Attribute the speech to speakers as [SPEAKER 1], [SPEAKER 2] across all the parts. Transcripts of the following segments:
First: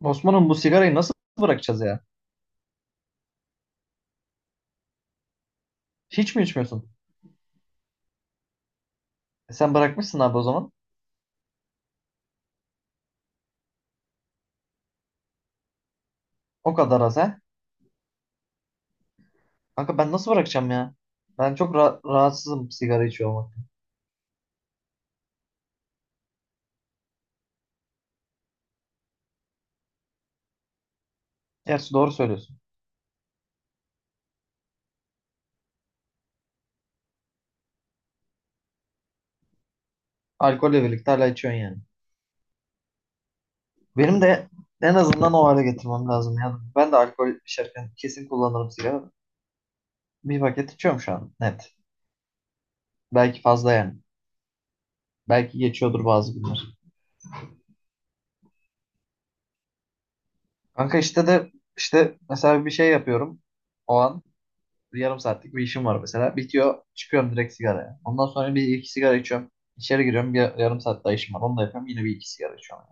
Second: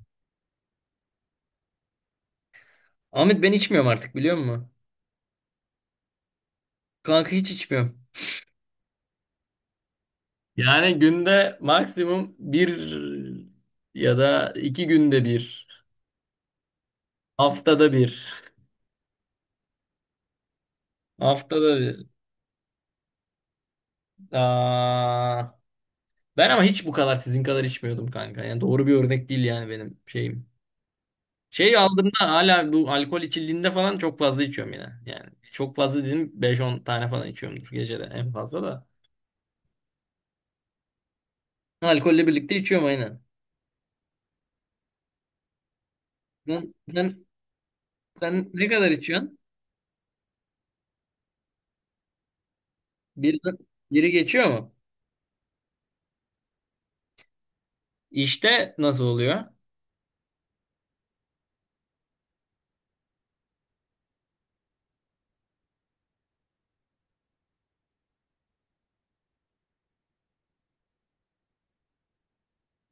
[SPEAKER 1] Osman'ım bu sigarayı nasıl bırakacağız ya?
[SPEAKER 2] Ahmet ben içmiyorum artık, biliyor musun?
[SPEAKER 1] Hiç mi içmiyorsun?
[SPEAKER 2] Kanka hiç içmiyorum.
[SPEAKER 1] E sen bırakmışsın abi o zaman.
[SPEAKER 2] Yani günde maksimum bir ya da iki günde bir,
[SPEAKER 1] O kadar az ha.
[SPEAKER 2] haftada bir.
[SPEAKER 1] Kanka ben nasıl bırakacağım ya? Ben çok
[SPEAKER 2] Haftada bir.
[SPEAKER 1] rahatsızım sigara içiyor olmaktan.
[SPEAKER 2] Aa, ben ama hiç bu kadar sizin kadar içmiyordum kanka. Yani doğru bir örnek değil yani benim şeyim. Şey
[SPEAKER 1] Gerçi
[SPEAKER 2] aldığımda
[SPEAKER 1] doğru söylüyorsun.
[SPEAKER 2] hala bu alkol içildiğinde falan çok fazla içiyorum yine. Yani çok fazla dedim, beş on tane falan içiyorumdur gecede en fazla da.
[SPEAKER 1] Alkolle birlikte hala içiyorsun yani.
[SPEAKER 2] Alkolle birlikte içiyorum aynen.
[SPEAKER 1] Benim de en azından o hale getirmem lazım ya.
[SPEAKER 2] Sen,
[SPEAKER 1] Ben de
[SPEAKER 2] sen,
[SPEAKER 1] alkol içerken kesin
[SPEAKER 2] sen ne
[SPEAKER 1] kullanırım
[SPEAKER 2] kadar
[SPEAKER 1] sigara.
[SPEAKER 2] içiyorsun?
[SPEAKER 1] Bir paket içiyorum şu an net.
[SPEAKER 2] Bir,
[SPEAKER 1] Belki fazla yani.
[SPEAKER 2] biri geçiyor mu?
[SPEAKER 1] Belki geçiyordur bazı günler.
[SPEAKER 2] İşte nasıl oluyor?
[SPEAKER 1] Kanka işte de işte mesela bir şey yapıyorum o an. Yarım saatlik bir işim var mesela. Bitiyor çıkıyorum direkt sigaraya. Ondan sonra bir iki sigara içiyorum. İçeri giriyorum, bir yarım saat daha işim var. Onu da yapıyorum, yine bir iki sigara içiyorum.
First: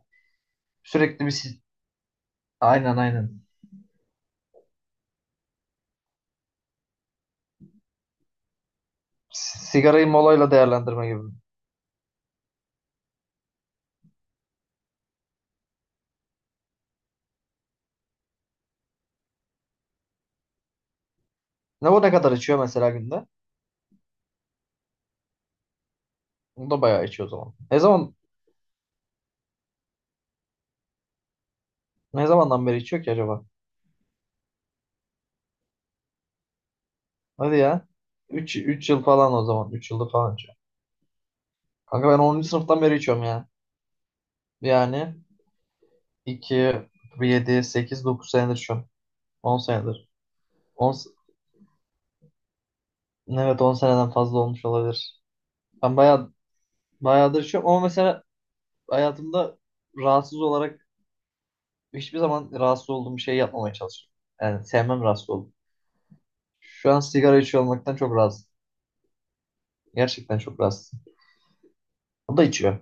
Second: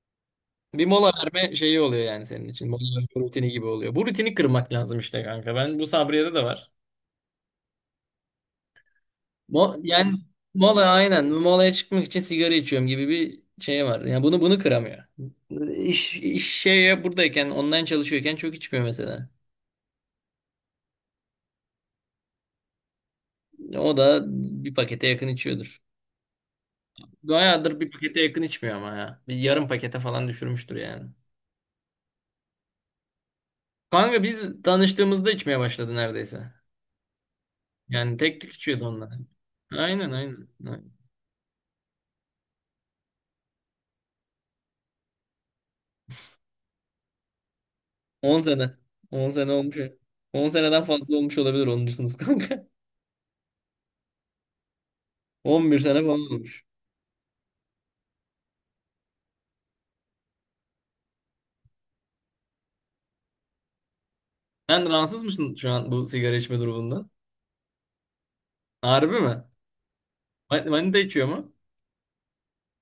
[SPEAKER 2] Bir mola
[SPEAKER 1] Sürekli bir
[SPEAKER 2] verme
[SPEAKER 1] si-
[SPEAKER 2] şeyi oluyor yani senin için. Mola
[SPEAKER 1] aynen,
[SPEAKER 2] verme
[SPEAKER 1] aynen.
[SPEAKER 2] rutini gibi oluyor. Bu rutini kırmak lazım işte kanka. Ben bu Sabriye'de de var.
[SPEAKER 1] Sigarayı
[SPEAKER 2] Yani
[SPEAKER 1] molayla
[SPEAKER 2] mola
[SPEAKER 1] değerlendirme gibi.
[SPEAKER 2] aynen. Molaya çıkmak için sigara içiyorum gibi bir şey var. Yani bunu kıramıyor. İş şeye buradayken, online çalışıyorken çok içmiyor mesela.
[SPEAKER 1] Ne, bu ne kadar içiyor mesela günde?
[SPEAKER 2] O da bir pakete yakın içiyordur.
[SPEAKER 1] O da bayağı içiyor o zaman.
[SPEAKER 2] Bayağıdır bir pakete yakın içmiyor ama ya. Bir yarım pakete falan düşürmüştür yani.
[SPEAKER 1] Ne zamandan beri içiyor ki acaba?
[SPEAKER 2] Kanka biz tanıştığımızda içmeye başladı neredeyse.
[SPEAKER 1] Hadi ya.
[SPEAKER 2] Yani tek tük
[SPEAKER 1] 3
[SPEAKER 2] içiyordu
[SPEAKER 1] 3 yıl
[SPEAKER 2] onlar.
[SPEAKER 1] falan o zaman. 3 yıldır
[SPEAKER 2] Aynen,
[SPEAKER 1] falan
[SPEAKER 2] aynen,
[SPEAKER 1] içiyor.
[SPEAKER 2] aynen.
[SPEAKER 1] Kanka ben 10. sınıftan beri içiyorum ya. Yani 2 7 8 9
[SPEAKER 2] 10
[SPEAKER 1] senedir
[SPEAKER 2] sene.
[SPEAKER 1] içiyorum.
[SPEAKER 2] on sene
[SPEAKER 1] 10
[SPEAKER 2] olmuş.
[SPEAKER 1] senedir.
[SPEAKER 2] 10 seneden
[SPEAKER 1] 10,
[SPEAKER 2] fazla olmuş olabilir 10. sınıf kanka.
[SPEAKER 1] evet, 10 seneden fazla olmuş olabilir.
[SPEAKER 2] 11
[SPEAKER 1] Ben
[SPEAKER 2] sene falan
[SPEAKER 1] bayağı
[SPEAKER 2] olmuş.
[SPEAKER 1] Bayağıdır içiyorum ama mesela hayatımda rahatsız olarak hiçbir zaman rahatsız olduğum bir şey yapmamaya çalışıyorum. Yani
[SPEAKER 2] Sen
[SPEAKER 1] sevmem,
[SPEAKER 2] rahatsız
[SPEAKER 1] rahatsız oldum.
[SPEAKER 2] mısın şu an bu sigara içme
[SPEAKER 1] Şu an
[SPEAKER 2] durumundan?
[SPEAKER 1] sigara içiyor olmaktan çok rahatsız.
[SPEAKER 2] Harbi mi?
[SPEAKER 1] Gerçekten çok
[SPEAKER 2] Manita
[SPEAKER 1] rahatsız.
[SPEAKER 2] içiyor mu?
[SPEAKER 1] O da içiyor.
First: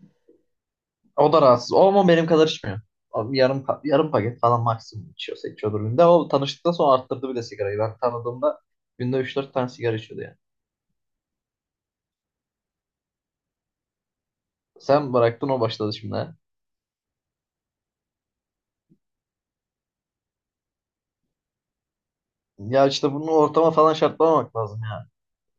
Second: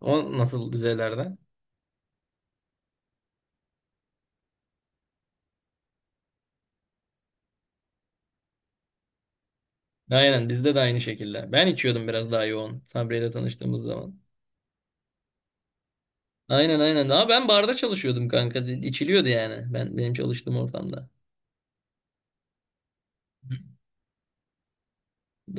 [SPEAKER 2] O nasıl
[SPEAKER 1] O
[SPEAKER 2] düzeylerde?
[SPEAKER 1] da rahatsız. O ama benim kadar içmiyor. Abi yarım yarım paket falan maksimum içiyorsa içiyordur günde. O, tanıştıktan sonra arttırdı bile sigarayı. Ben tanıdığımda günde üç dört tane sigara içiyordu yani.
[SPEAKER 2] Aynen bizde de aynı şekilde. Ben içiyordum biraz daha yoğun Sabriye ile tanıştığımız zaman.
[SPEAKER 1] Sen bıraktın, o başladı şimdi, ha.
[SPEAKER 2] Aynen aynen. Ama ben barda çalışıyordum kanka. İçiliyordu yani. Ben benim çalıştığım ortamda.
[SPEAKER 1] Ya işte bunu ortama falan şartlamamak lazım.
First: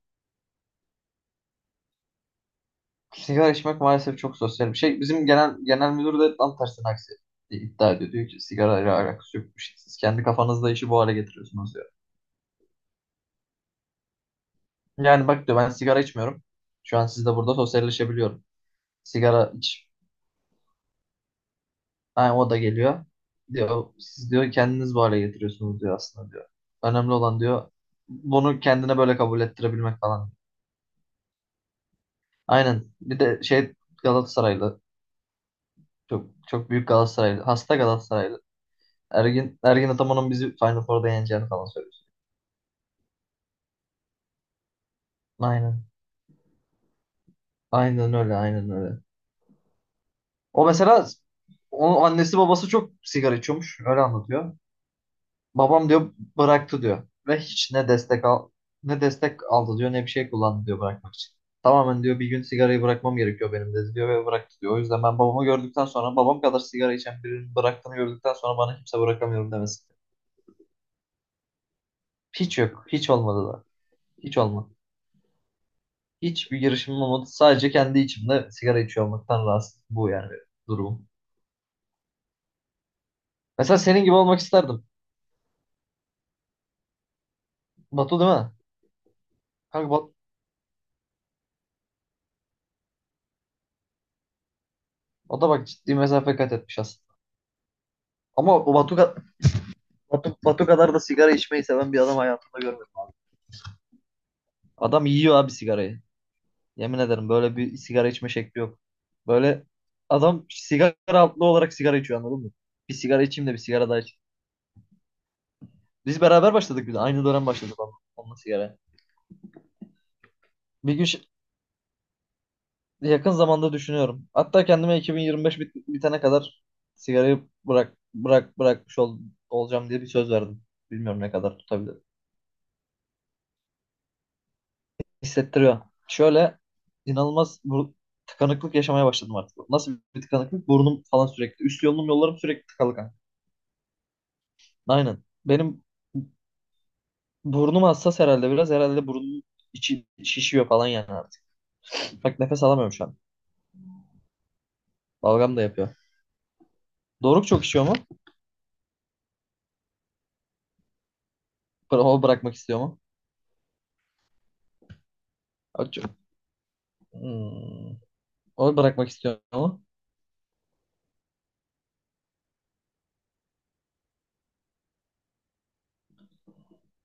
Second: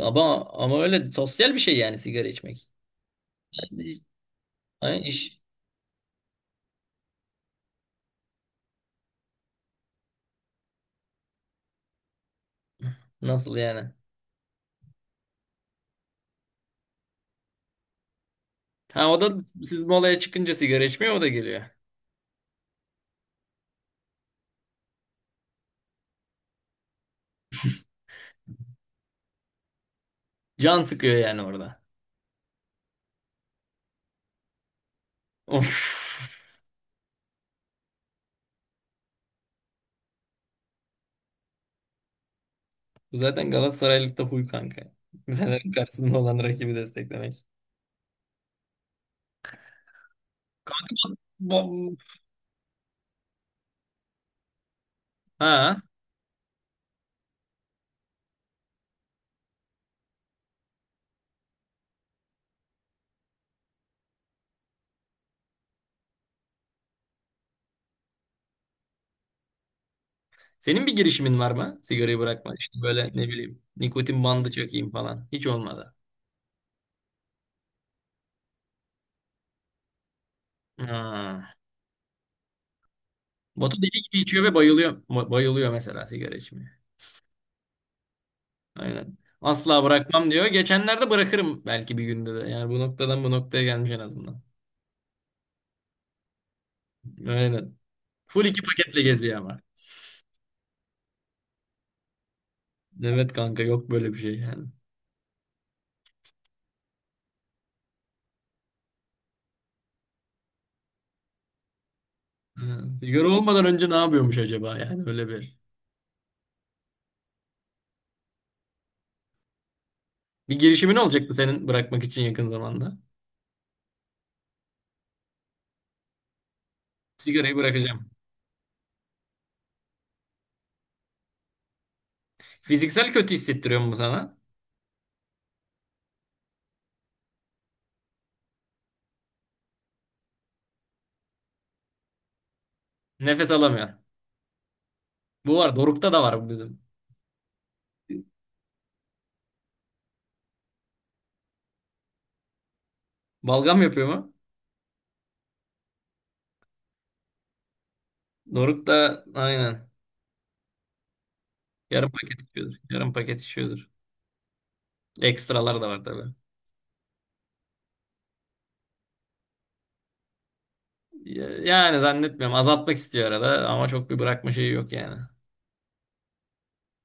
[SPEAKER 2] Ama öyle sosyal bir şey yani sigara içmek.
[SPEAKER 1] Sigara içmek maalesef çok sosyal bir
[SPEAKER 2] Yani
[SPEAKER 1] şey. Bizim
[SPEAKER 2] iş,
[SPEAKER 1] genel müdür de tam tersine aksi iddia ediyor. Diyor ki sigara ile alakası yok bir şey. Siz kendi kafanızda işi bu hale getiriyorsunuz, diyor.
[SPEAKER 2] nasıl yani?
[SPEAKER 1] Yani bak, diyor, ben sigara içmiyorum. Şu an sizle burada sosyalleşebiliyorum.
[SPEAKER 2] Ha o da
[SPEAKER 1] Sigara
[SPEAKER 2] siz
[SPEAKER 1] iç.
[SPEAKER 2] molaya çıkınca sigara içmiyor o da geliyor.
[SPEAKER 1] Yani o da geliyor. Diyor siz, diyor, kendiniz bu hale getiriyorsunuz diyor aslında, diyor. Önemli olan, diyor, bunu kendine böyle kabul ettirebilmek falan.
[SPEAKER 2] Can sıkıyor yani orada.
[SPEAKER 1] Aynen. Bir de şey, Galatasaraylı,
[SPEAKER 2] Of.
[SPEAKER 1] çok çok büyük Galatasaraylı. Hasta Galatasaraylı. Ergin Ataman'ın bizi Final Four'da yeneceğini falan söylüyor.
[SPEAKER 2] Bu zaten Galatasaraylık da huy kanka. Fener'in
[SPEAKER 1] Aynen.
[SPEAKER 2] karşısında olan rakibi desteklemek.
[SPEAKER 1] Aynen öyle, aynen öyle. O mesela,
[SPEAKER 2] Bom.
[SPEAKER 1] onun annesi babası çok sigara içiyormuş. Öyle anlatıyor.
[SPEAKER 2] Ha.
[SPEAKER 1] Babam, diyor, bıraktı, diyor. Ve hiç ne destek al ne destek aldı, diyor, ne bir şey kullandı, diyor, bırakmak için. Tamamen, diyor, bir gün sigarayı bırakmam gerekiyor benim, dedi, diyor, ve bıraktı, diyor. O yüzden ben babamı gördükten sonra, babam kadar sigara içen birinin bıraktığını gördükten sonra bana kimse bırakamıyorum demesi.
[SPEAKER 2] Senin bir girişimin var mı sigarayı bırakma?
[SPEAKER 1] Hiç
[SPEAKER 2] İşte
[SPEAKER 1] yok.
[SPEAKER 2] böyle
[SPEAKER 1] Hiç
[SPEAKER 2] ne
[SPEAKER 1] olmadı
[SPEAKER 2] bileyim,
[SPEAKER 1] da.
[SPEAKER 2] nikotin
[SPEAKER 1] Hiç
[SPEAKER 2] bandı
[SPEAKER 1] olmadı.
[SPEAKER 2] çekeyim falan. Hiç olmadı.
[SPEAKER 1] Hiçbir girişimim olmadı. Sadece kendi içimde sigara içiyor olmaktan rahatsız. Bu yani benim durumum.
[SPEAKER 2] Ha.
[SPEAKER 1] Mesela
[SPEAKER 2] Batu deli
[SPEAKER 1] senin gibi
[SPEAKER 2] gibi
[SPEAKER 1] olmak
[SPEAKER 2] içiyor ve
[SPEAKER 1] isterdim.
[SPEAKER 2] bayılıyor. Bayılıyor mesela sigara içmeye.
[SPEAKER 1] Batu değil mi?
[SPEAKER 2] Aynen. Asla
[SPEAKER 1] Kanka Batu,
[SPEAKER 2] bırakmam diyor. Geçenlerde bırakırım belki bir günde de. Yani bu noktadan bu noktaya gelmiş en azından.
[SPEAKER 1] o da bak ciddi mesafe kat etmiş aslında.
[SPEAKER 2] Aynen. Full
[SPEAKER 1] Ama
[SPEAKER 2] iki
[SPEAKER 1] o Batu,
[SPEAKER 2] paketle geziyor ama.
[SPEAKER 1] Batu, Batu kadar da sigara içmeyi seven bir adam hayatımda görmedim.
[SPEAKER 2] Evet kanka, yok böyle bir şey yani.
[SPEAKER 1] Adam yiyor abi sigarayı. Yemin ederim, böyle bir sigara içme şekli yok. Böyle adam sigara altlı olarak sigara içiyor, anladın mı?
[SPEAKER 2] Ha.
[SPEAKER 1] Bir sigara
[SPEAKER 2] Sigara
[SPEAKER 1] içeyim, de bir
[SPEAKER 2] olmadan
[SPEAKER 1] sigara
[SPEAKER 2] önce ne
[SPEAKER 1] daha içeyim.
[SPEAKER 2] yapıyormuş acaba yani öyle bir.
[SPEAKER 1] Biz beraber başladık bir de. Aynı dönem başladık onunla, onunla sigara.
[SPEAKER 2] Bir
[SPEAKER 1] Bir
[SPEAKER 2] girişimin
[SPEAKER 1] gün ş-
[SPEAKER 2] olacak mı senin bırakmak için yakın zamanda?
[SPEAKER 1] Yakın zamanda düşünüyorum. Hatta kendime 2025 bitene kadar sigarayı
[SPEAKER 2] Sigarayı bırakacağım.
[SPEAKER 1] bırakmış olacağım diye bir söz verdim. Bilmiyorum ne kadar tutabilirim.
[SPEAKER 2] Fiziksel kötü hissettiriyor mu sana?
[SPEAKER 1] Hissettiriyor. Şöyle, inanılmaz bu tıkanıklık yaşamaya başladım artık. Nasıl bir tıkanıklık? Burnum falan sürekli. Üst yolum Yollarım sürekli tıkalı kanka.
[SPEAKER 2] Nefes alamıyor.
[SPEAKER 1] Aynen.
[SPEAKER 2] Bu var.
[SPEAKER 1] Benim
[SPEAKER 2] Doruk'ta da var bu bizim.
[SPEAKER 1] burnum hassas herhalde biraz. Herhalde burnum içi şişiyor falan yani artık. Bak nefes alamıyorum şu an.
[SPEAKER 2] Balgam yapıyor mu?
[SPEAKER 1] Balgam da yapıyor. Doruk çok içiyor mu?
[SPEAKER 2] Doruk da aynen. Yarım
[SPEAKER 1] O
[SPEAKER 2] paket
[SPEAKER 1] bırakmak
[SPEAKER 2] içiyordur.
[SPEAKER 1] istiyor mu?
[SPEAKER 2] Yarım paket içiyordur. Ekstralar da
[SPEAKER 1] O
[SPEAKER 2] var
[SPEAKER 1] çok...
[SPEAKER 2] tabii.
[SPEAKER 1] Hmm. Onu bırakmak istiyorum ama
[SPEAKER 2] Yani zannetmiyorum. Azaltmak istiyor arada ama çok bir bırakma şeyi yok yani.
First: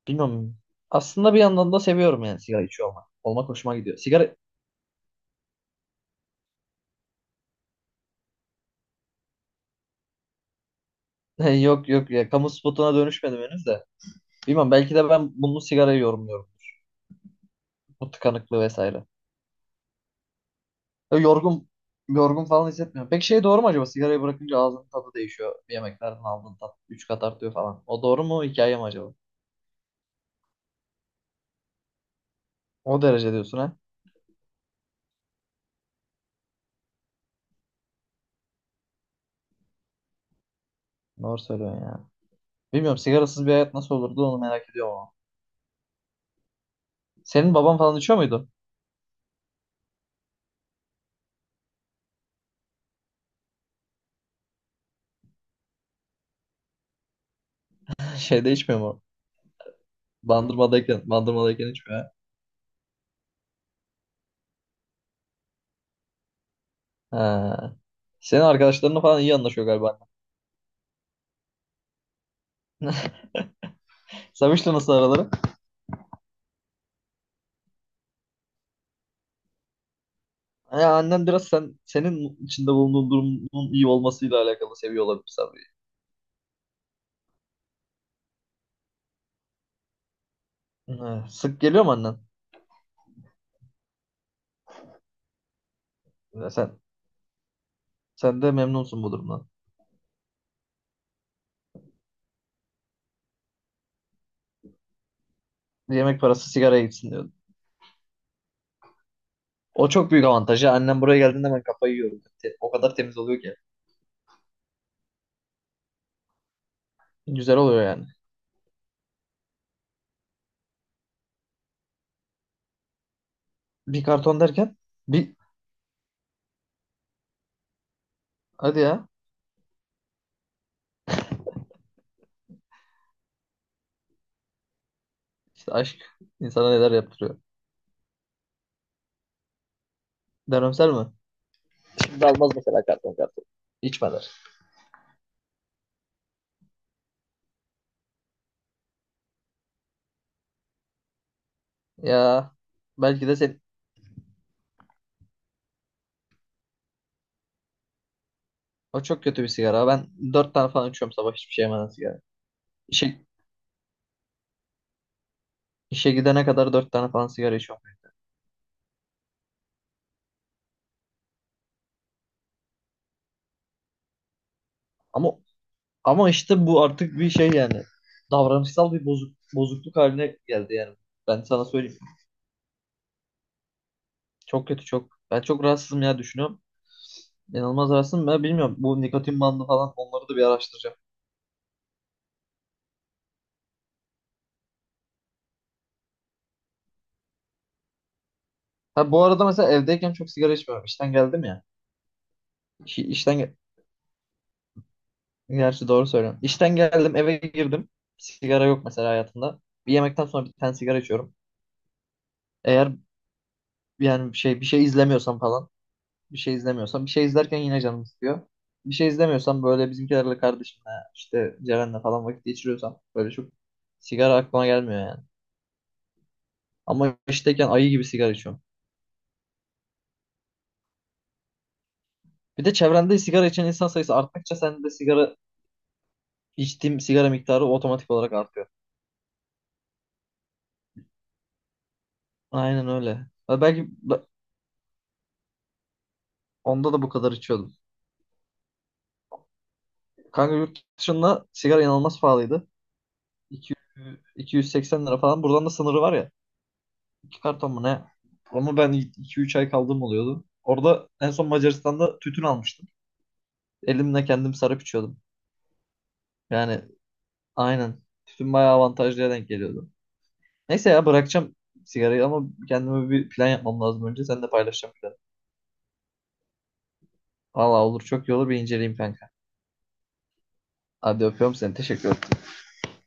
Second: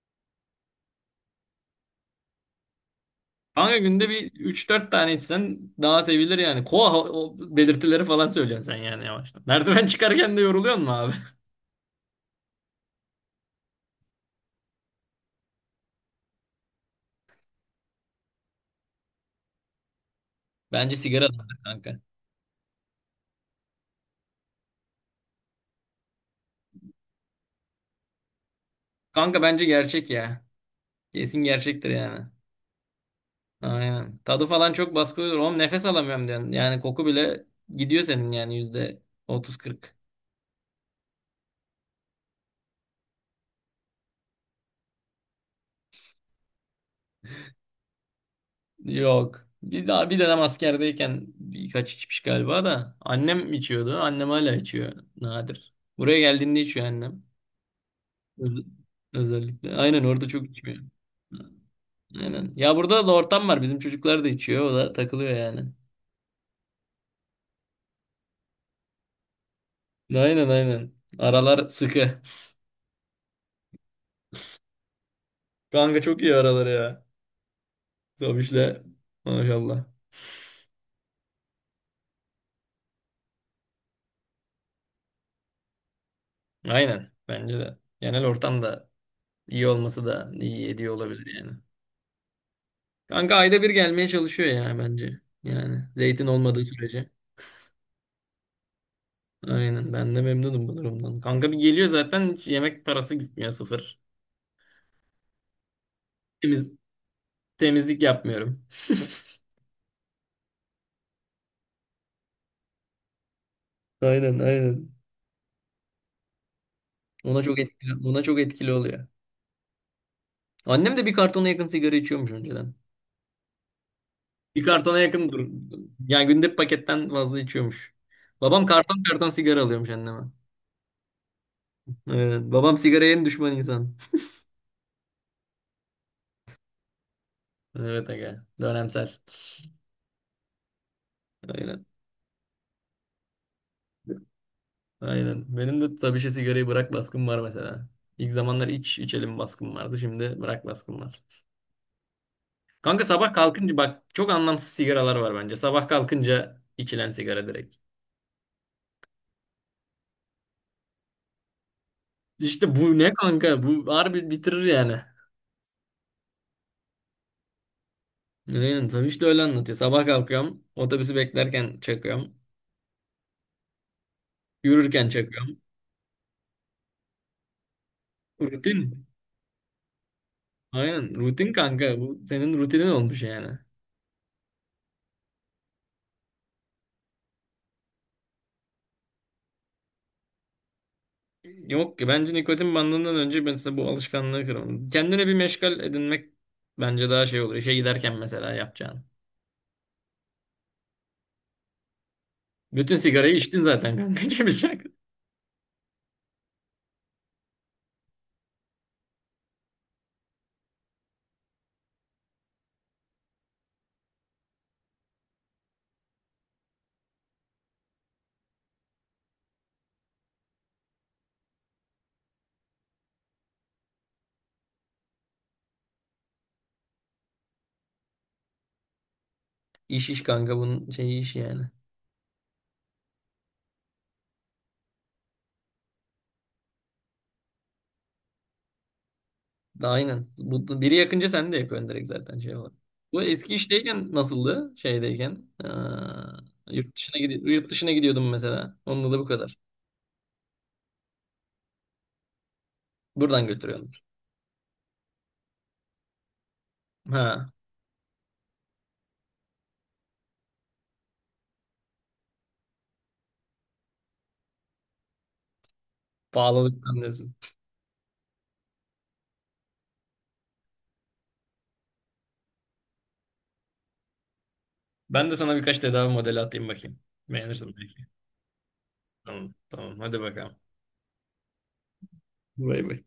[SPEAKER 1] bilmiyorum. Aslında bir yandan da seviyorum yani sigara içiyor olmak. Olmak hoşuma
[SPEAKER 2] Kanka
[SPEAKER 1] gidiyor.
[SPEAKER 2] günde bir
[SPEAKER 1] Sigara
[SPEAKER 2] üç dört tane içsen daha sevilir yani. Koa o belirtileri falan söylüyorsun sen yani yavaştan. Merdiven çıkarken de yoruluyor mu abi?
[SPEAKER 1] yok yok ya, kamu spotuna dönüşmedim henüz de. Bilmiyorum, belki de ben bunu sigarayı yorumluyorum. Bu tıkanıklığı vesaire.
[SPEAKER 2] Bence
[SPEAKER 1] Ya
[SPEAKER 2] sigara da
[SPEAKER 1] yorgun
[SPEAKER 2] kanka.
[SPEAKER 1] Yorgun falan hissetmiyorum. Peki şey, doğru mu acaba, sigarayı bırakınca ağzının tadı değişiyor. Yemeklerden aldığın tat 3 kat artıyor falan. O doğru mu, hikaye mi acaba?
[SPEAKER 2] Kanka bence gerçek ya. Kesin gerçektir yani.
[SPEAKER 1] O derece diyorsun ha?
[SPEAKER 2] Aynen. Tadı falan çok baskı olur. Oğlum nefes alamıyorum diyorsun. Yani koku bile gidiyor senin yani yüzde otuz kırk.
[SPEAKER 1] Doğru söylüyorsun ya. Bilmiyorum, sigarasız bir hayat nasıl olurdu, onu merak ediyorum ama. Senin baban falan içiyor muydu?
[SPEAKER 2] Yok. Bir daha bir dönem askerdeyken birkaç içmiş galiba da. Annem içiyordu. Annem hala içiyor. Nadir. Buraya geldiğinde içiyor annem.
[SPEAKER 1] Şeyde
[SPEAKER 2] Öz-
[SPEAKER 1] içmiyor mu?
[SPEAKER 2] özellikle. Aynen orada çok içmiyor.
[SPEAKER 1] Bandırmadayken içmiyor.
[SPEAKER 2] Aynen. Ya burada da ortam var. Bizim çocuklar da içiyor. O da takılıyor yani.
[SPEAKER 1] Ha. Senin arkadaşlarınla falan iyi anlaşıyor galiba,
[SPEAKER 2] Aynen aynen. Aralar sıkı.
[SPEAKER 1] annen. Samış'la nasıl araları?
[SPEAKER 2] Kanka çok iyi araları ya. Zabiş'le. Maşallah.
[SPEAKER 1] Ya annen biraz senin içinde bulunduğun durumun iyi olmasıyla alakalı seviyor olabilir Sabri.
[SPEAKER 2] Aynen. Bence de. Genel ortam da iyi olması da iyi ediyor
[SPEAKER 1] Ha.
[SPEAKER 2] olabilir yani.
[SPEAKER 1] Sık geliyor mu annen?
[SPEAKER 2] Kanka ayda bir gelmeye çalışıyor ya bence. Yani zeytin
[SPEAKER 1] Ya
[SPEAKER 2] olmadığı
[SPEAKER 1] sen
[SPEAKER 2] sürece.
[SPEAKER 1] Sen de memnunsun bu durumdan.
[SPEAKER 2] Aynen. Ben de memnunum bu durumdan. Kanka bir geliyor zaten hiç yemek parası gitmiyor, sıfır.
[SPEAKER 1] Yemek parası
[SPEAKER 2] Temiz,
[SPEAKER 1] sigaraya gitsin diyordun.
[SPEAKER 2] temizlik yapmıyorum.
[SPEAKER 1] O çok büyük avantajı. Annem buraya geldiğinde ben kafayı yiyorum. O kadar temiz oluyor ki.
[SPEAKER 2] Aynen aynen.
[SPEAKER 1] Güzel oluyor yani.
[SPEAKER 2] Ona çok etkili oluyor. Annem de bir kartona yakın sigara içiyormuş önceden.
[SPEAKER 1] Bir karton
[SPEAKER 2] Bir
[SPEAKER 1] derken
[SPEAKER 2] kartona yakın
[SPEAKER 1] bir
[SPEAKER 2] dur. Yani günde bir paketten fazla içiyormuş. Babam
[SPEAKER 1] hadi
[SPEAKER 2] karton
[SPEAKER 1] ya.
[SPEAKER 2] karton sigara alıyormuş anneme. Evet. Babam sigaraya en düşman insan.
[SPEAKER 1] İşte aşk insana neler yaptırıyor.
[SPEAKER 2] Evet aga. Dönemsel.
[SPEAKER 1] Dönemsel mi?
[SPEAKER 2] Aynen.
[SPEAKER 1] Şimdi almaz mesela karton karton. İçmeler.
[SPEAKER 2] Aynen. Benim de tabii şey sigarayı bırak baskım var mesela. İlk zamanlar iç içelim baskım vardı. Şimdi bırak baskım var.
[SPEAKER 1] Ya
[SPEAKER 2] Kanka
[SPEAKER 1] belki
[SPEAKER 2] sabah
[SPEAKER 1] de sen
[SPEAKER 2] kalkınca bak çok anlamsız sigaralar var bence. Sabah kalkınca içilen sigara direkt.
[SPEAKER 1] O çok kötü bir sigara. Ben dört tane falan içiyorum sabah, hiçbir şey yemeden sigara.
[SPEAKER 2] İşte bu ne
[SPEAKER 1] İşe,
[SPEAKER 2] kanka? Bu harbi bitirir yani.
[SPEAKER 1] işe gidene kadar dört tane falan sigara içiyorum.
[SPEAKER 2] Aynen tabii işte öyle anlatıyor. Sabah kalkıyorum. Otobüsü beklerken çakıyorum. Yürürken
[SPEAKER 1] Ama
[SPEAKER 2] çakıyorum.
[SPEAKER 1] ama işte bu artık bir şey yani. Davranışsal bir
[SPEAKER 2] Rutin.
[SPEAKER 1] bozukluk haline geldi yani.
[SPEAKER 2] Aynen
[SPEAKER 1] Ben
[SPEAKER 2] rutin
[SPEAKER 1] sana söyleyeyim.
[SPEAKER 2] kanka. Bu senin rutinin olmuş yani.
[SPEAKER 1] Çok kötü, çok. Ben çok rahatsızım ya, düşünüyorum. İnanılmaz rahatsızım. Ben bilmiyorum. Bu nikotin bandı falan, onları da bir araştıracağım.
[SPEAKER 2] Yok ki bence, nikotin bandından önce ben size bu alışkanlığı kıralım. Kendine bir meşgal edinmek bence daha şey olur. İşe giderken mesela yapacağın.
[SPEAKER 1] Ha, bu arada mesela evdeyken çok sigara içmiyorum. İşten geldim ya.
[SPEAKER 2] Bütün
[SPEAKER 1] İş,
[SPEAKER 2] sigarayı
[SPEAKER 1] işten ge-
[SPEAKER 2] içtin zaten kanka. İçmeyecek.
[SPEAKER 1] Gerçi doğru söylüyorum. İşten geldim, eve girdim. Sigara yok mesela hayatımda. Bir yemekten sonra bir tane sigara içiyorum. Eğer Yani bir şey izlemiyorsam falan. Bir şey izlemiyorsam. Bir şey izlerken yine canım istiyor. Bir şey izlemiyorsam böyle bizimkilerle, kardeşimle, işte Ceren'le falan vakit geçiriyorsam, böyle çok sigara aklıma gelmiyor yani. Ama işteyken ayı gibi sigara içiyorum.
[SPEAKER 2] İş kanka bunun şeyi iş yani.
[SPEAKER 1] Bir de çevrende sigara içen insan sayısı arttıkça sen de sigara içtiğim sigara miktarı otomatik olarak artıyor.
[SPEAKER 2] Aynen. Bu, biri yakınca sen de yakıyorsun direkt zaten şey olarak.
[SPEAKER 1] Aynen
[SPEAKER 2] Bu
[SPEAKER 1] öyle.
[SPEAKER 2] eski işteyken nasıldı? Şeydeyken. Aa,
[SPEAKER 1] Onda da bu kadar
[SPEAKER 2] yurt
[SPEAKER 1] içiyordum.
[SPEAKER 2] dışına gidiyordum mesela. Onunla da bu kadar.
[SPEAKER 1] Kanka yurt dışında sigara inanılmaz pahalıydı.
[SPEAKER 2] Buradan
[SPEAKER 1] 200
[SPEAKER 2] götürüyordum.
[SPEAKER 1] 280 lira falan. Buradan da sınırı var ya, iki
[SPEAKER 2] Ha,
[SPEAKER 1] karton mu ne? Ama ben iki üç ay kaldığım oluyordu. Orada en son Macaristan'da tütün almıştım. Elimle kendim sarıp içiyordum. Yani
[SPEAKER 2] pahalılık anlıyorsun.
[SPEAKER 1] aynen. Tütün bayağı avantajlıya denk geliyordu. Neyse ya, bırakacağım sigarayı ama kendime bir plan yapmam lazım önce. Sen de paylaşacağım planı.
[SPEAKER 2] Ben de sana birkaç tedavi modeli atayım bakayım. Beğenirsin
[SPEAKER 1] Valla olur,
[SPEAKER 2] belki.
[SPEAKER 1] çok iyi olur, bir inceleyeyim kanka.
[SPEAKER 2] Tamam, tamam. Hadi bakalım.
[SPEAKER 1] Hadi öpüyorum seni. Teşekkür
[SPEAKER 2] Bay bay.